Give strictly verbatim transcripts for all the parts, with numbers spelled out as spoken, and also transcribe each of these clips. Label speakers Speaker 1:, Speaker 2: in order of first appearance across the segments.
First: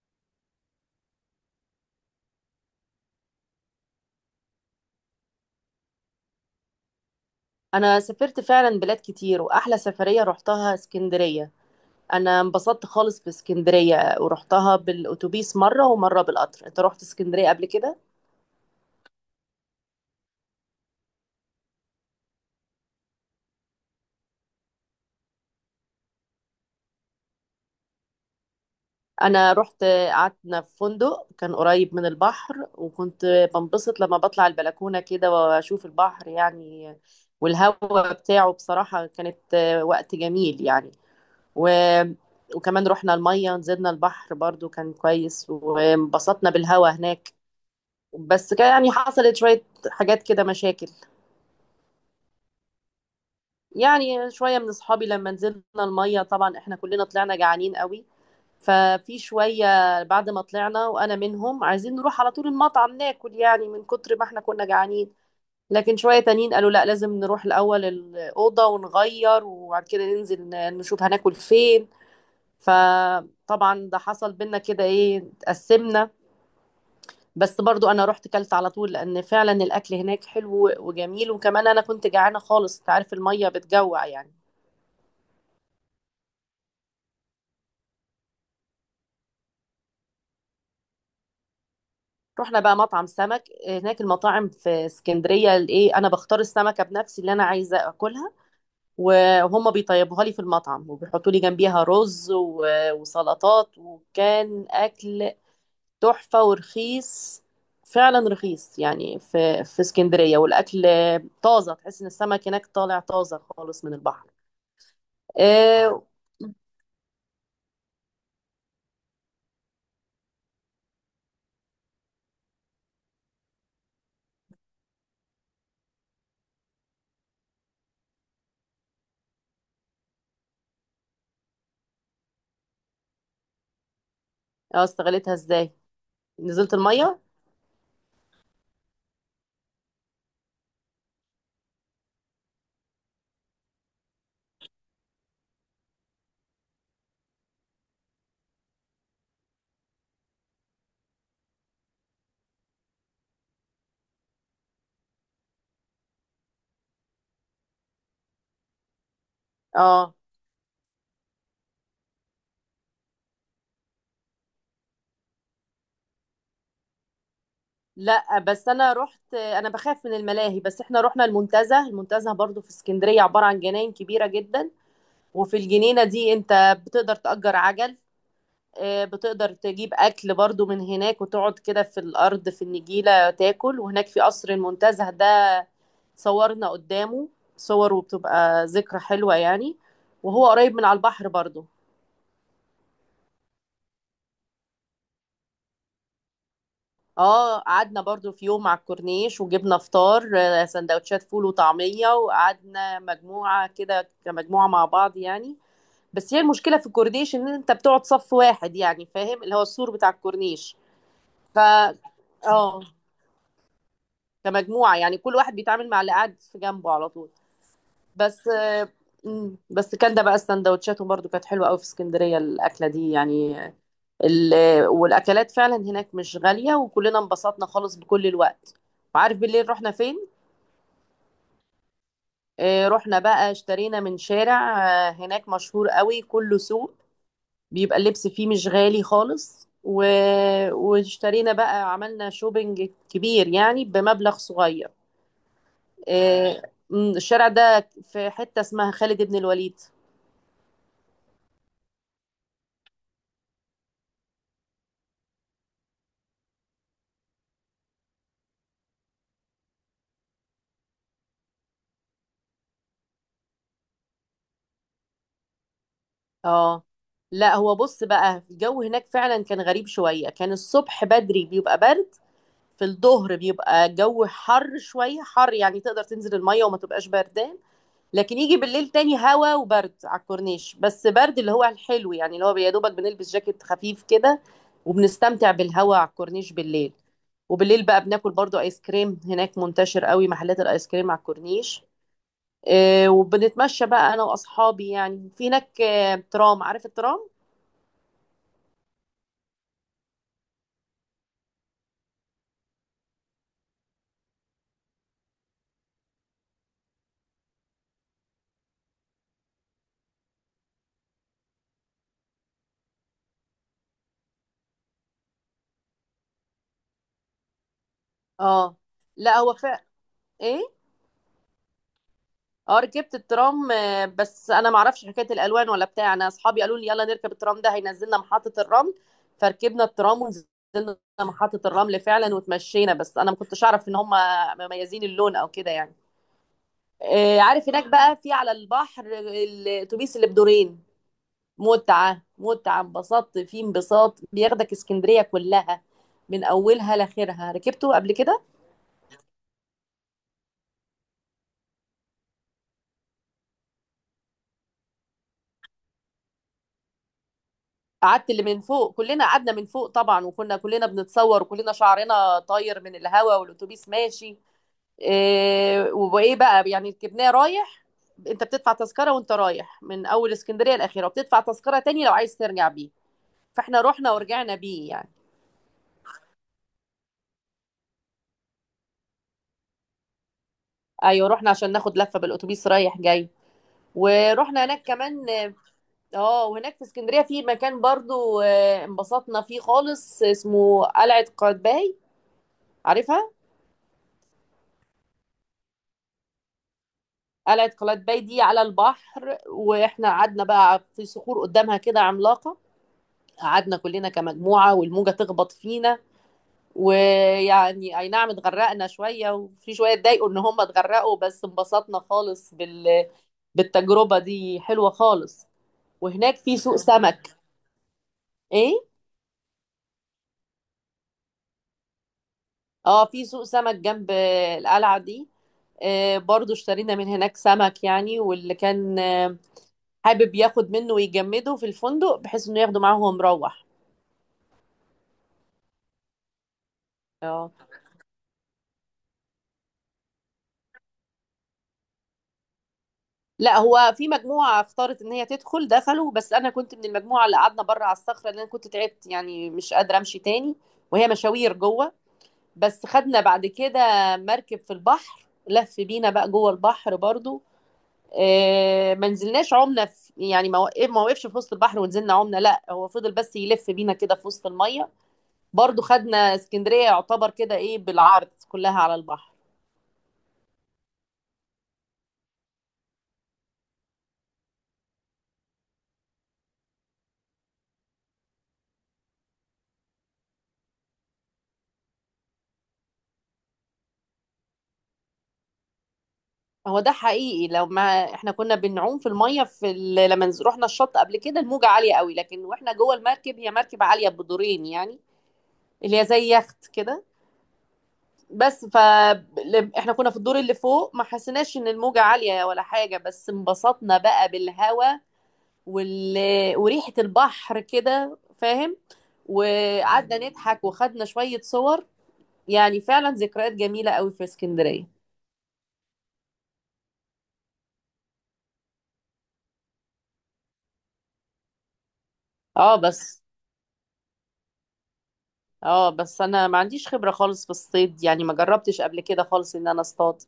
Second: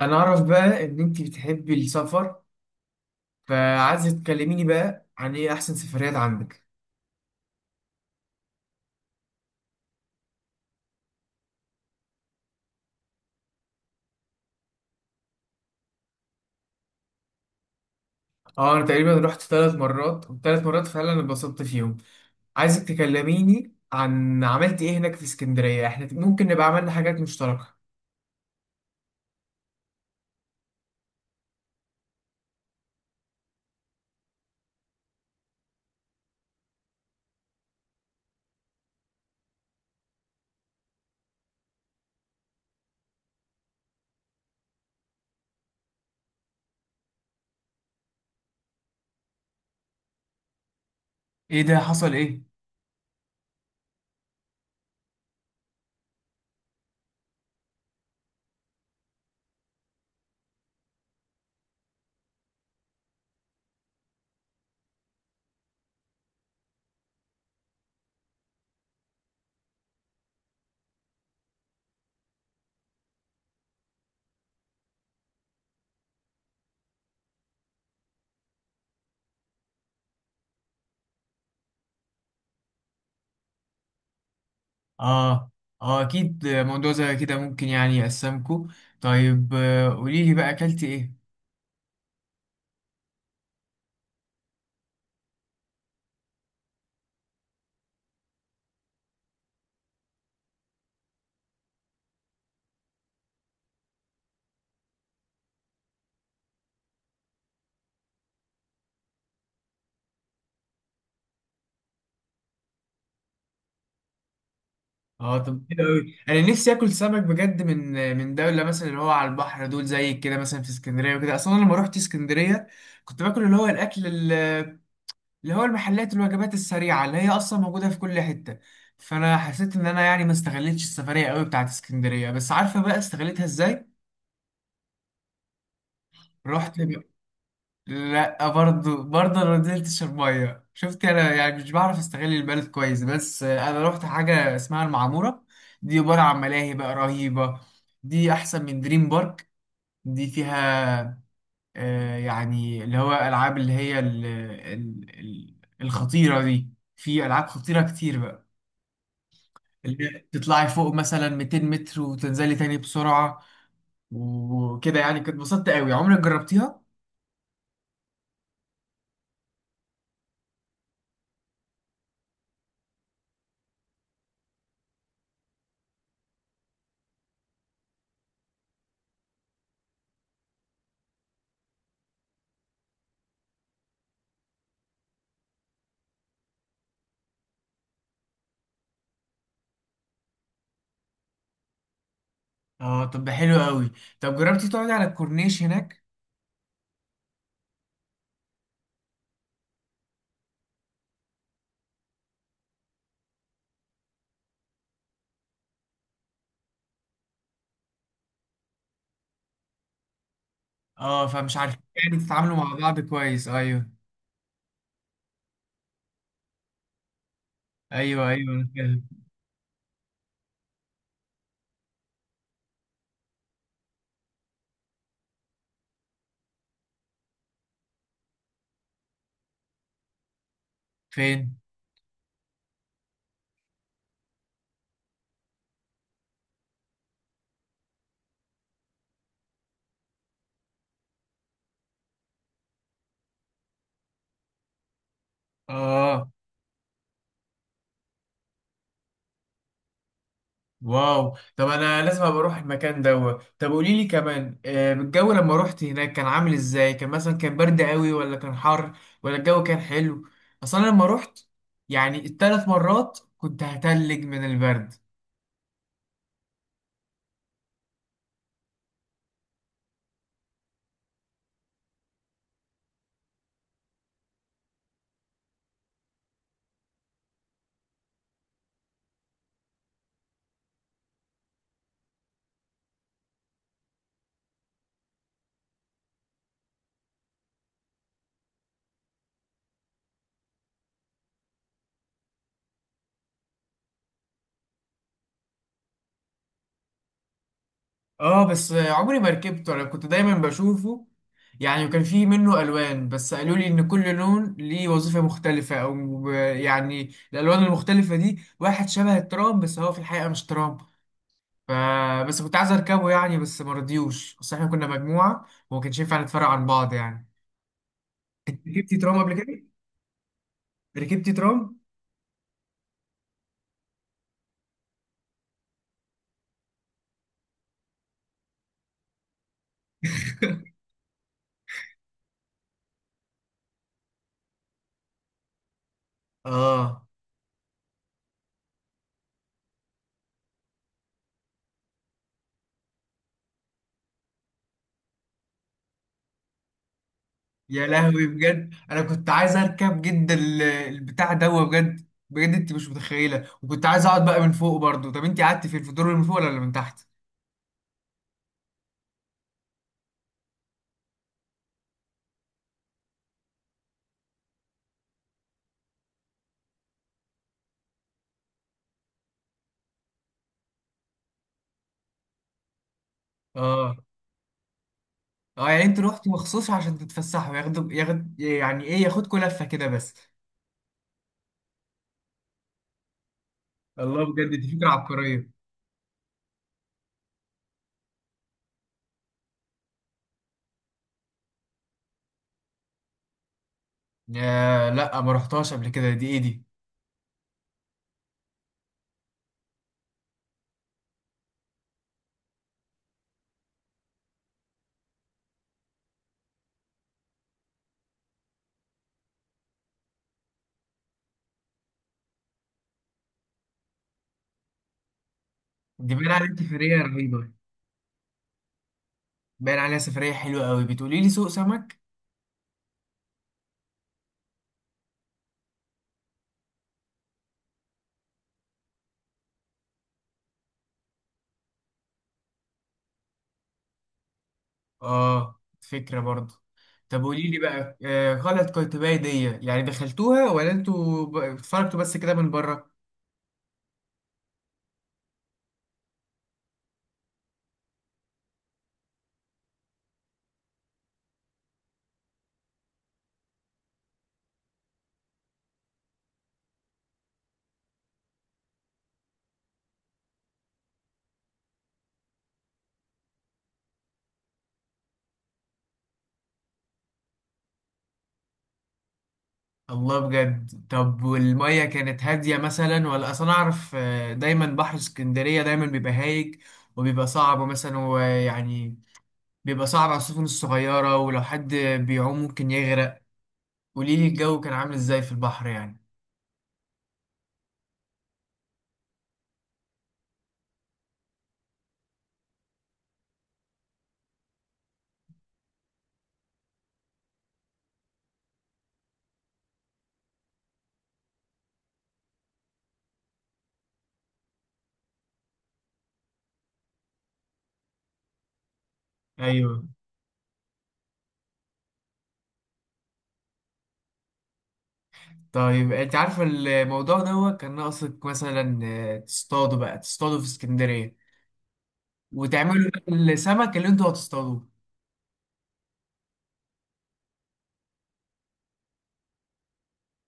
Speaker 1: انا اعرف بقى ان انت بتحبي السفر. فعايزه تكلميني بقى عن ايه احسن سفريات عندك.
Speaker 2: انا سافرت فعلا بلاد كتير، واحلى سفرية رحتها اسكندرية. انا انبسطت خالص في اسكندرية، ورحتها بالاتوبيس مرة ومرة بالقطر. انت رحت اسكندرية قبل كده؟
Speaker 1: اه انا تقريبا رحت ثلاث مرات والثلاث مرات فعلا اتبسطت فيهم. عايزك تكلميني عن عملت ايه هناك في اسكندريه، احنا ممكن نبقى عملنا حاجات مشتركه.
Speaker 2: انا رحت، قعدنا في فندق كان قريب من البحر، وكنت بنبسط لما بطلع البلكونة كده واشوف البحر يعني. والهواء بتاعه بصراحة كانت وقت جميل يعني. و... وكمان رحنا المية، نزلنا البحر، برضو كان كويس، وانبسطنا بالهواء هناك. بس كان يعني حصلت شوية حاجات كده، مشاكل.
Speaker 1: ايه ده؟ حصل ايه؟
Speaker 2: يعني شوية من أصحابي لما نزلنا المية، طبعا إحنا كلنا طلعنا جعانين قوي. ففي شوية بعد ما طلعنا، وأنا منهم، عايزين نروح على طول المطعم ناكل، يعني من كتر ما إحنا كنا جعانين. لكن شوية تانيين قالوا لا، لازم نروح الأول الأوضة ونغير، وبعد كده ننزل ن- نشوف هناكل فين. فطبعا ده حصل بينا كده، إيه، اتقسمنا. بس برضو انا رحت كلت على طول، لان فعلا الاكل هناك حلو وجميل، وكمان انا كنت جعانه خالص. انت عارف الميه بتجوع يعني.
Speaker 1: اه. اه اكيد موضوع زي كده ممكن يعني يقسمكو. طيب آه، قوليلي بقى اكلتي ايه.
Speaker 2: رحنا بقى مطعم سمك هناك. المطاعم في اسكندريه الايه، انا بختار السمكه بنفسي اللي انا عايزه اكلها، وهم بيطيبوها لي في المطعم، وبيحطوا لي جنبيها رز و- وسلطات، وكان اكل تحفه ورخيص. فعلا رخيص يعني، في في اسكندريه، والاكل طازه. تحس ان السمك هناك طالع طازه خالص من البحر.
Speaker 1: اه طب حلو
Speaker 2: آه،
Speaker 1: قوي، انا نفسي اكل سمك بجد من من دوله مثلا اللي هو على البحر، دول زي كده مثلا في اسكندريه وكده. اصلا أنا لما روحت اسكندريه كنت باكل اللي هو الاكل ال- اللي هو المحلات الوجبات السريعه اللي هي اصلا موجوده في كل حته. فانا حسيت ان انا يعني ما استغلتش السفريه قوي بتاعت اسكندريه، بس عارفه بقى استغلتها ازاي؟
Speaker 2: اه، استغلتها ازاي؟ نزلت
Speaker 1: رحت.
Speaker 2: الميه.
Speaker 1: لا، برضه برضه انا ما نزلتش الميه، شفت انا يعني مش بعرف استغل البلد كويس. بس انا رحت حاجه اسمها المعموره. دي عباره عن ملاهي بقى رهيبه. دي احسن من دريم بارك. دي فيها آه يعني اللي هو العاب اللي هي ال ال ال الخطيره دي. في العاب خطيره كتير بقى، اللي
Speaker 2: اه،
Speaker 1: هي تطلعي فوق مثلا مئتين متر وتنزلي تاني بسرعه وكده. يعني كنت اتبسطت قوي. عمرك جربتيها؟
Speaker 2: لا، بس انا رحت، انا بخاف من الملاهي. بس احنا رحنا المنتزه. المنتزه برضو في اسكندريه عباره عن جناين كبيره جدا. وفي الجنينه دي انت بتقدر تأجر عجل. آه، بتقدر تجيب اكل برضو من هناك، وتقعد كده في الارض في النجيله تاكل. وهناك في قصر المنتزه ده، صورنا قدامه صور، وبتبقى ذكرى حلوه يعني. وهو قريب من على البحر برضو.
Speaker 1: اه طب ده حلو قوي. طب جربتي تقعدي على الكورنيش هناك؟
Speaker 2: اه، قعدنا برضو في يوم على الكورنيش، وجبنا فطار، آه، سندوتشات فول وطعمية، وقعدنا مجموعة كده، كمجموعة مع بعض يعني. بس هي المشكلة في الكورنيش ان انت بتقعد صف واحد يعني، فاهم، اللي هو السور بتاع الكورنيش.
Speaker 1: اه فمش
Speaker 2: ف
Speaker 1: عارفين يعني تتعاملوا مع
Speaker 2: اه.
Speaker 1: بعض كويس، ايوه
Speaker 2: كمجموعة يعني، كل واحد بيتعامل مع اللي قاعد في جنبه على طول.
Speaker 1: ايوه.
Speaker 2: بس
Speaker 1: ايوه أنا
Speaker 2: آه،
Speaker 1: فاهم.
Speaker 2: مم، بس كان ده بقى السندوتشات، وبرضو كانت حلوة قوي في اسكندرية الأكلة دي يعني. ال- والاكلات فعلا هناك مش غاليه، وكلنا انبسطنا خالص بكل الوقت. وعارف بالليل رحنا فين؟
Speaker 1: فين؟
Speaker 2: آه، رحنا بقى، اشترينا من شارع آه، هناك مشهور قوي كله سوق. بيبقى اللبس فيه مش غالي خالص، و... واشترينا بقى، عملنا شوبينج كبير يعني بمبلغ صغير.
Speaker 1: اه.
Speaker 2: آه، مم، الشارع ده في حته اسمها خالد بن الوليد.
Speaker 1: واو، طب انا لازم ابقى اروح المكان دوت. طب قولي لي كمان، آه، الجو لما روحت هناك كان عامل ازاي؟ كان مثلا كان برد قوي ولا كان حر ولا الجو كان حلو؟ اصلا لما روحت يعني الثلاث مرات كنت هتلج من البرد.
Speaker 2: اه، لا، هو بص بقى، الجو هناك فعلا كان غريب شويه. كان الصبح بدري بيبقى برد. في الظهر بيبقى الجو حر، شوية حر يعني، تقدر تنزل المية وما تبقاش بردان. لكن يجي بالليل تاني هوا وبرد على الكورنيش. بس برد اللي هو الحلو يعني، اللي هو يا دوبك بنلبس جاكيت خفيف كده، وبنستمتع بالهوا على الكورنيش بالليل. وبالليل بقى بناكل برضو ايس كريم، هناك منتشر قوي محلات الايس كريم على الكورنيش. آه، وبنتمشى بقى انا واصحابي يعني. في هناك آه، ترام. عارف الترام؟
Speaker 1: اه بس عمري ما ركبته، انا كنت دايما بشوفه يعني. وكان فيه منه الوان، بس قالوا لي ان كل لون ليه وظيفة مختلفة او ب- يعني الالوان المختلفة دي واحد شبه الترام بس هو في الحقيقة مش ترام. ف بس كنت عايز اركبه يعني، بس ما رضيوش، بس احنا كنا مجموعة وما كانش ينفع نتفرق عن بعض يعني. انت
Speaker 2: اه.
Speaker 1: ركبتي ترام قبل
Speaker 2: لا، هو
Speaker 1: كده؟
Speaker 2: فا ايه.
Speaker 1: ركبتي ترام؟
Speaker 2: اه، ركبت الترام. آه، بس انا ما اعرفش حكايه الالوان ولا بتاع. انا اصحابي قالوا لي يلا نركب الترام ده، هينزلنا محطه الرمل. فركبنا الترام ونزلنا محطه الرمل فعلا، وتمشينا. بس انا ما كنتش اعرف ان هم مميزين اللون او كده يعني.
Speaker 1: اه.
Speaker 2: آه، عارف هناك بقى في على البحر الاتوبيس اللي بدورين. متعه متعه، انبسطت فيه انبساط. بياخدك اسكندريه كلها من اولها لاخرها.
Speaker 1: يا
Speaker 2: ركبته قبل
Speaker 1: لهوي
Speaker 2: كده؟
Speaker 1: بجد انا كنت عايز اركب جدا ال- البتاع ده، بجد بجد انت مش متخيله. وكنت عايز اقعد بقى من فوق برضو. طب انت قعدتي فين؟ في الدور اللي من فوق ولا اللي من تحت؟
Speaker 2: قعدت اللي من فوق. كلنا قعدنا من فوق طبعا، وكنا كلنا بنتصور، وكلنا شعرنا طاير من الهواء والاتوبيس ماشي. إيه، وايه بقى يعني، ركبناه رايح. انت بتدفع تذكره وانت رايح من اول اسكندريه الاخيره، وبتدفع تذكره تاني لو عايز ترجع بيه. فاحنا
Speaker 1: اه.
Speaker 2: رحنا ورجعنا بيه يعني.
Speaker 1: اه يعني انت رحتي مخصوص عشان تتفسحوا، ياخدوا ياخد يعني ايه، ياخدكوا لفه كده بس؟
Speaker 2: ايوه، رحنا عشان ناخد لفه بالاتوبيس رايح جاي،
Speaker 1: الله بجد
Speaker 2: ورحنا
Speaker 1: دي
Speaker 2: هناك
Speaker 1: فكره
Speaker 2: كمان.
Speaker 1: عبقريه.
Speaker 2: اه، وهناك في اسكندريه في مكان برضو آه، انبسطنا فيه خالص، اسمه قلعه قايتباي. عارفها؟
Speaker 1: يا لا ما رحتهاش قبل كده، دي ايه دي؟
Speaker 2: قلعة قلاتباي دي على البحر، واحنا قعدنا بقى في صخور قدامها كده عملاقة. قعدنا كلنا كمجموعة، والموجة تخبط فينا، ويعني اي نعم اتغرقنا شوية، وفي شوية اتضايقوا ان هم اتغرقوا. بس انبسطنا خالص بال... بالتجربة دي، حلوة خالص.
Speaker 1: دي باين
Speaker 2: وهناك
Speaker 1: عليها
Speaker 2: في سوق
Speaker 1: سفريه
Speaker 2: سمك.
Speaker 1: رهيبه.
Speaker 2: ايه.
Speaker 1: باين عليها سفريه حلوه قوي. بتقولي لي سوق سمك؟
Speaker 2: اه، في سوق سمك جنب القلعة دي. آه، برضو اشترينا من هناك سمك يعني، واللي كان آه، حابب ياخد منه ويجمده في الفندق بحيث انه ياخده معاه وهو مروح.
Speaker 1: اه فكرة برضه. طب قولي
Speaker 2: اه،
Speaker 1: لي بقى آه غلط، قيتباي دي يعني دخلتوها ولا انتوا ب- اتفرجتوا بس كده من بره؟
Speaker 2: لا، هو في مجموعة اختارت ان هي تدخل، دخلوا. بس انا كنت من المجموعة اللي قعدنا بره على الصخرة، لان انا كنت تعبت يعني، مش قادرة امشي تاني. وهي مشاوير جوه. بس خدنا بعد كده مركب في البحر، لف بينا بقى جوه البحر برضو. آه، ما نزلناش عمنا في يعني. ما وقف- ما وقفش في وسط البحر ونزلنا عمنا. لا، هو فضل بس يلف بينا كده في وسط المية. برضو خدنا اسكندرية، يعتبر كده، ايه، بالعرض كلها على البحر.
Speaker 1: الله بجد. طب والمية كانت هادية مثلا؟ ولا اصلا اعرف آه دايما بحر اسكندرية دايما بيبقى هايج وبيبقى صعب مثلا، ويعني بيبقى صعب على السفن الصغيرة ولو حد بيعوم ممكن يغرق. قولي لي الجو كان عامل ازاي في البحر يعني.
Speaker 2: هو ده حقيقي. لو ما احنا كنا بنعوم في الميه في ال... لما نز- رحنا الشط قبل كده، الموجه عاليه قوي. لكن واحنا جوه المركب، هي مركب عاليه بدورين يعني، اللي هي زي يخت كده. بس ف ل- احنا كنا في الدور اللي فوق، ما حسيناش ان الموجه عاليه ولا حاجه. بس انبسطنا بقى بالهوا، وال... وريحه البحر كده، فاهم.
Speaker 1: ايوه.
Speaker 2: وقعدنا نضحك، وخدنا شويه صور. يعني فعلا ذكريات جميله قوي في اسكندريه.
Speaker 1: طيب انت عارفه الموضوع دوت كان ناقصك مثلا، آه، تصطادوا بقى، تصطادوا في اسكندرية
Speaker 2: اه
Speaker 1: وتعملوا بقى
Speaker 2: بس
Speaker 1: السمك اللي انتوا هتصطادوه.
Speaker 2: اه بس انا ما عنديش خبرة خالص في الصيد يعني، ما جربتش قبل كده خالص ان انا اصطاد.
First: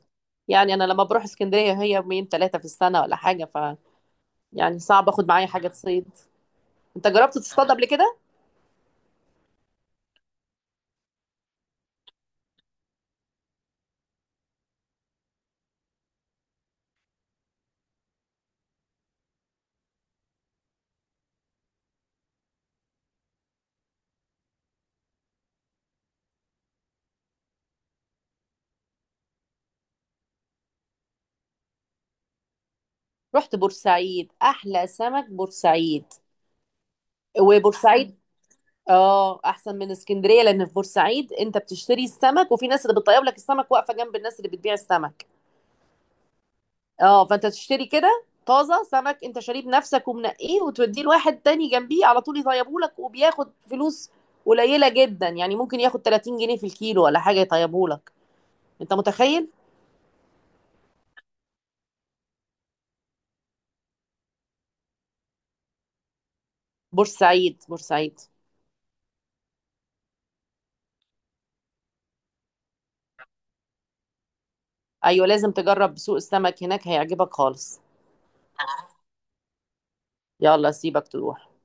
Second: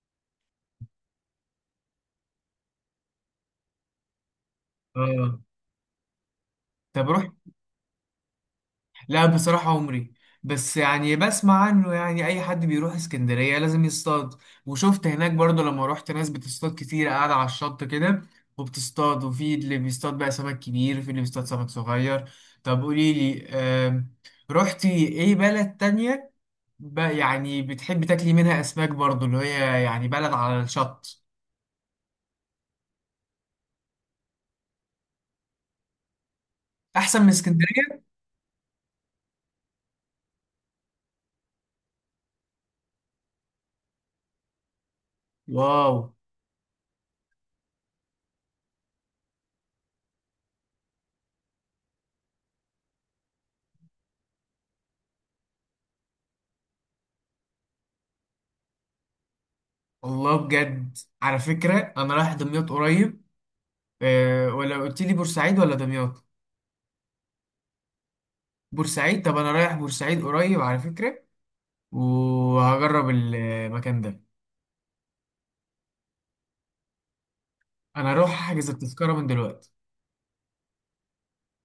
Speaker 2: يعني انا لما بروح اسكندرية هي يومين ثلاثة في السنة ولا حاجة. ف يعني صعب اخد
Speaker 1: اه
Speaker 2: معايا حاجة تصيد. انت
Speaker 1: طب روح.
Speaker 2: جربت تصطاد قبل كده؟
Speaker 1: لا بصراحة عمري. بس يعني بسمع عنه، يعني اي حد بيروح اسكندرية لازم يصطاد. وشفت هناك برضو لما روحت ناس بتصطاد كتير قاعدة على الشط كده وبتصطاد، وفي اللي بيصطاد بقى سمك كبير وفي اللي بيصطاد سمك صغير. طب قولي لي، آم، رحتي ايه بلد تانية بقى يعني بتحبي تاكلي منها اسماك برضو، اللي هي يعني بلد على الشط؟
Speaker 2: رحت بورسعيد، احلى سمك بورسعيد.
Speaker 1: احسن من اسكندرية؟
Speaker 2: وبورسعيد، اه، احسن من اسكندرية، لان في بورسعيد انت بتشتري السمك، وفي ناس اللي بتطيب لك السمك واقفة جنب الناس اللي بتبيع السمك.
Speaker 1: واو.
Speaker 2: اه، فانت تشتري كده طازه سمك انت شاريه بنفسك ومنقيه، وتوديه لواحد تاني جنبيه على طول يطيبه لك، وبياخد فلوس قليله جدا يعني. ممكن ياخد ثلاثين جنيه في الكيلو ولا حاجه يطيبه لك. انت متخيل؟
Speaker 1: والله بجد على فكرة أنا رايح دمياط قريب. أه، ولا قلت لي بورسعيد ولا دمياط؟
Speaker 2: بورسعيد، بورسعيد.
Speaker 1: بورسعيد؟ طب أنا رايح بورسعيد قريب على فكرة وهجرب المكان ده.
Speaker 2: ايوه، لازم تجرب سوق السمك هناك، هيعجبك خالص.
Speaker 1: أنا هروح أحجز التذكرة من دلوقتي.
Speaker 2: يلا، سيبك تروح.